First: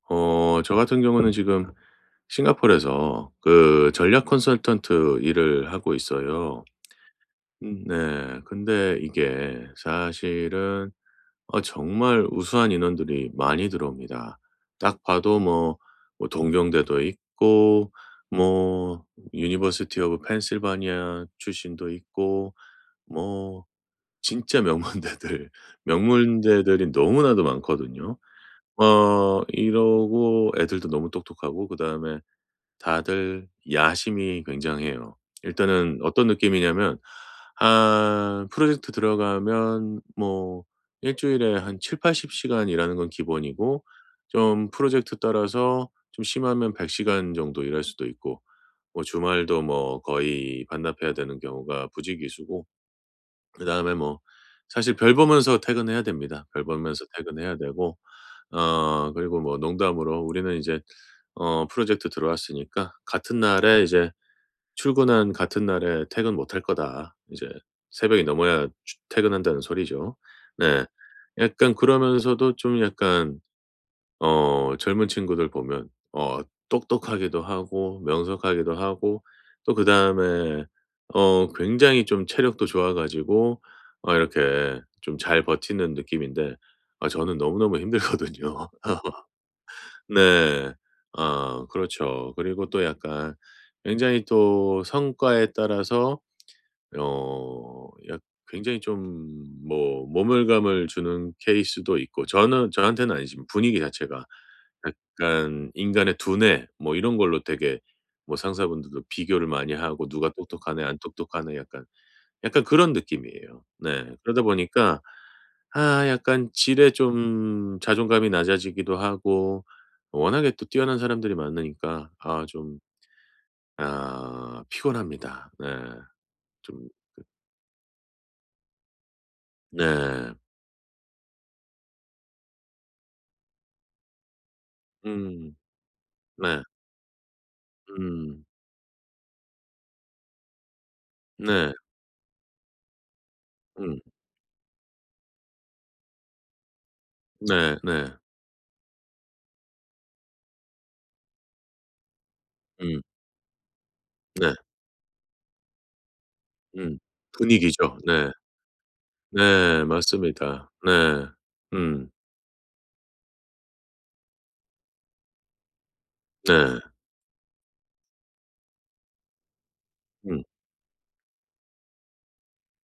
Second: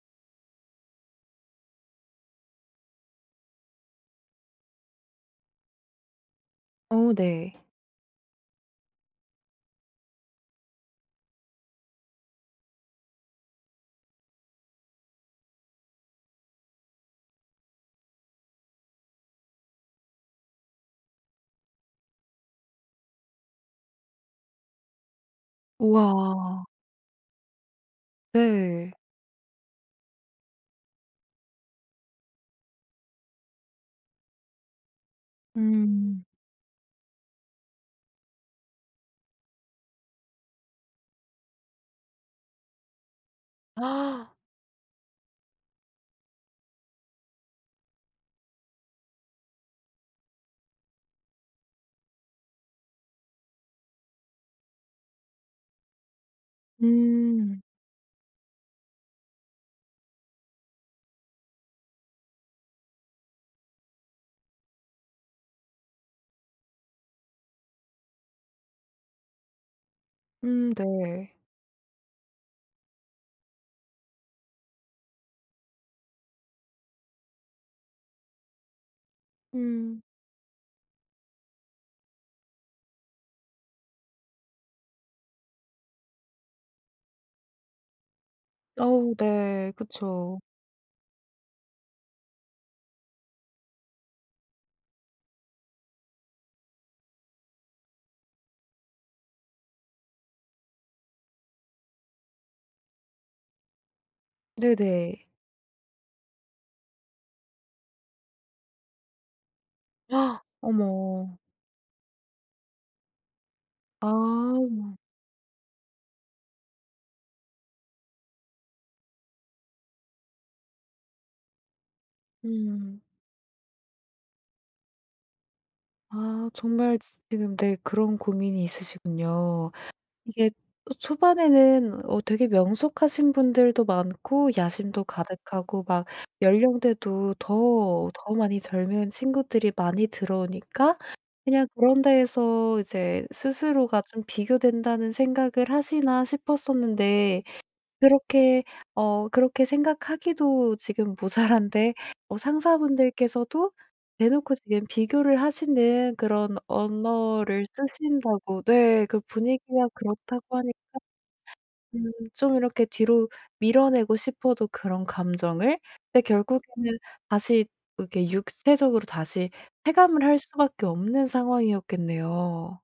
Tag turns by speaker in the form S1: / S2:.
S1: 어. 저 같은 경우는 지금 싱가포르에서 그 전략 컨설턴트 일을 하고 있어요.
S2: 어 네.
S1: 음 네. 근데 이게 사실은 어 정말 우수한 인원들이 많이 들어옵니다. 딱 봐도 뭐 뭐 동경대도 있고 뭐 university of Pennsylvani 출신도 있고 뭐 진짜 명문대들
S2: 우와.
S1: 명문대들이 너무나도 많거든요.
S2: 네.
S1: 어. 이러고 애들도 너무 똑똑하고 그다음에 다들 야심이 굉장해요. 일단은
S2: 음.
S1: 어떤 느낌이냐면 한 프로젝트 들어가면 뭐 일주일에 한 7-80 시간 일하는 건 기본이고 좀 프로젝트 따라서 좀 심하면 100 시간 정도 일할 수도 있고 뭐 주말도 뭐 거의 반납해야 되는 경우가 부지기수고 그다음에 뭐 사실 별 보면서 퇴근해야 됩니다. 별 보면서 퇴근해야
S2: 음.
S1: 되고 어 그리고 뭐 농담으로 "우리는 이제 어 프로젝트 들어왔으니까 같은 날에 이제 출근한 같은 날에 퇴근 못할 거다." 이제 새벽이 넘어야 추 퇴근한다는 소리죠.
S2: 음
S1: 네.
S2: 네.
S1: 약간 그러면서도 좀 약간 어 젊은 친구들 보면 어 똑똑하기도 하고 명석하기도 하고 또
S2: 음.
S1: 그다음에 어 굉장히 좀 체력도 좋아 가지고 어 이렇게 좀 잘 버티는 느낌인데 아 저는 너무너무 힘들거든요.
S2: 어 네. 그쵸.
S1: 네. 아 그렇죠. 그리고 또 약간 굉장히 또 성과에 따라서 어 약 굉장히 좀 뭐 모멸감을 주는 케이스도 있고. 저는 저한테는 아니지만 분위기 자체가.
S2: 네네.
S1: 약간 인간의 두뇌 뭐 이런 걸로 되게 뭐 상사분들도 비교를 많이 하고 "누가 똑똑하네 안
S2: 어머.
S1: 똑똑하네." 약간 약간 그런 느낌이에요. 네. 그러다
S2: 아.
S1: 보니까 아 약간 지레 좀 자존감이 낮아지기도 하고 워낙에 또 뛰어난 사람들이 많으니까 아 좀
S2: 음.
S1: 아 피곤합니다. 네.
S2: 아
S1: 좀
S2: 정말 지
S1: 그
S2: 지금 네 그런 고민이 있으시군요.
S1: 네.
S2: 이게 초반에는 어 되게 '명석하신 분들도 많고 야심도
S1: 음.
S2: 가득하고 막
S1: 네.
S2: 연령대도 더 더
S1: 음.
S2: 많이 젊은 친구들이 많이 들어오니까 그냥
S1: 네.
S2: 그런 데에서 이제
S1: 음.
S2: 스스로가 좀 비교된다는 생각을 하시나.' 싶었었는데
S1: 네 네.
S2: 그렇게 어 그렇게 생각하기도 지금 모자란데 어
S1: 음.
S2: 상사분들께서도
S1: 네.
S2: 대놓고 지금 비교를 하시는 그런
S1: 음.
S2: 언어를
S1: 분위기죠. 네.
S2: 쓰신다고 네. 그
S1: 네
S2: 분위기가 그렇다고
S1: 맞습니다.
S2: 하니까
S1: 네.
S2: 음
S1: 음.
S2: 좀 이렇게 뒤로 밀어내고 싶어도 그런 감정을 근데
S1: 네.
S2: 결국에는 다시 이렇게 육체적으로 다시 체감을 할
S1: 음.
S2: 수밖에 없는 상황이었겠네요.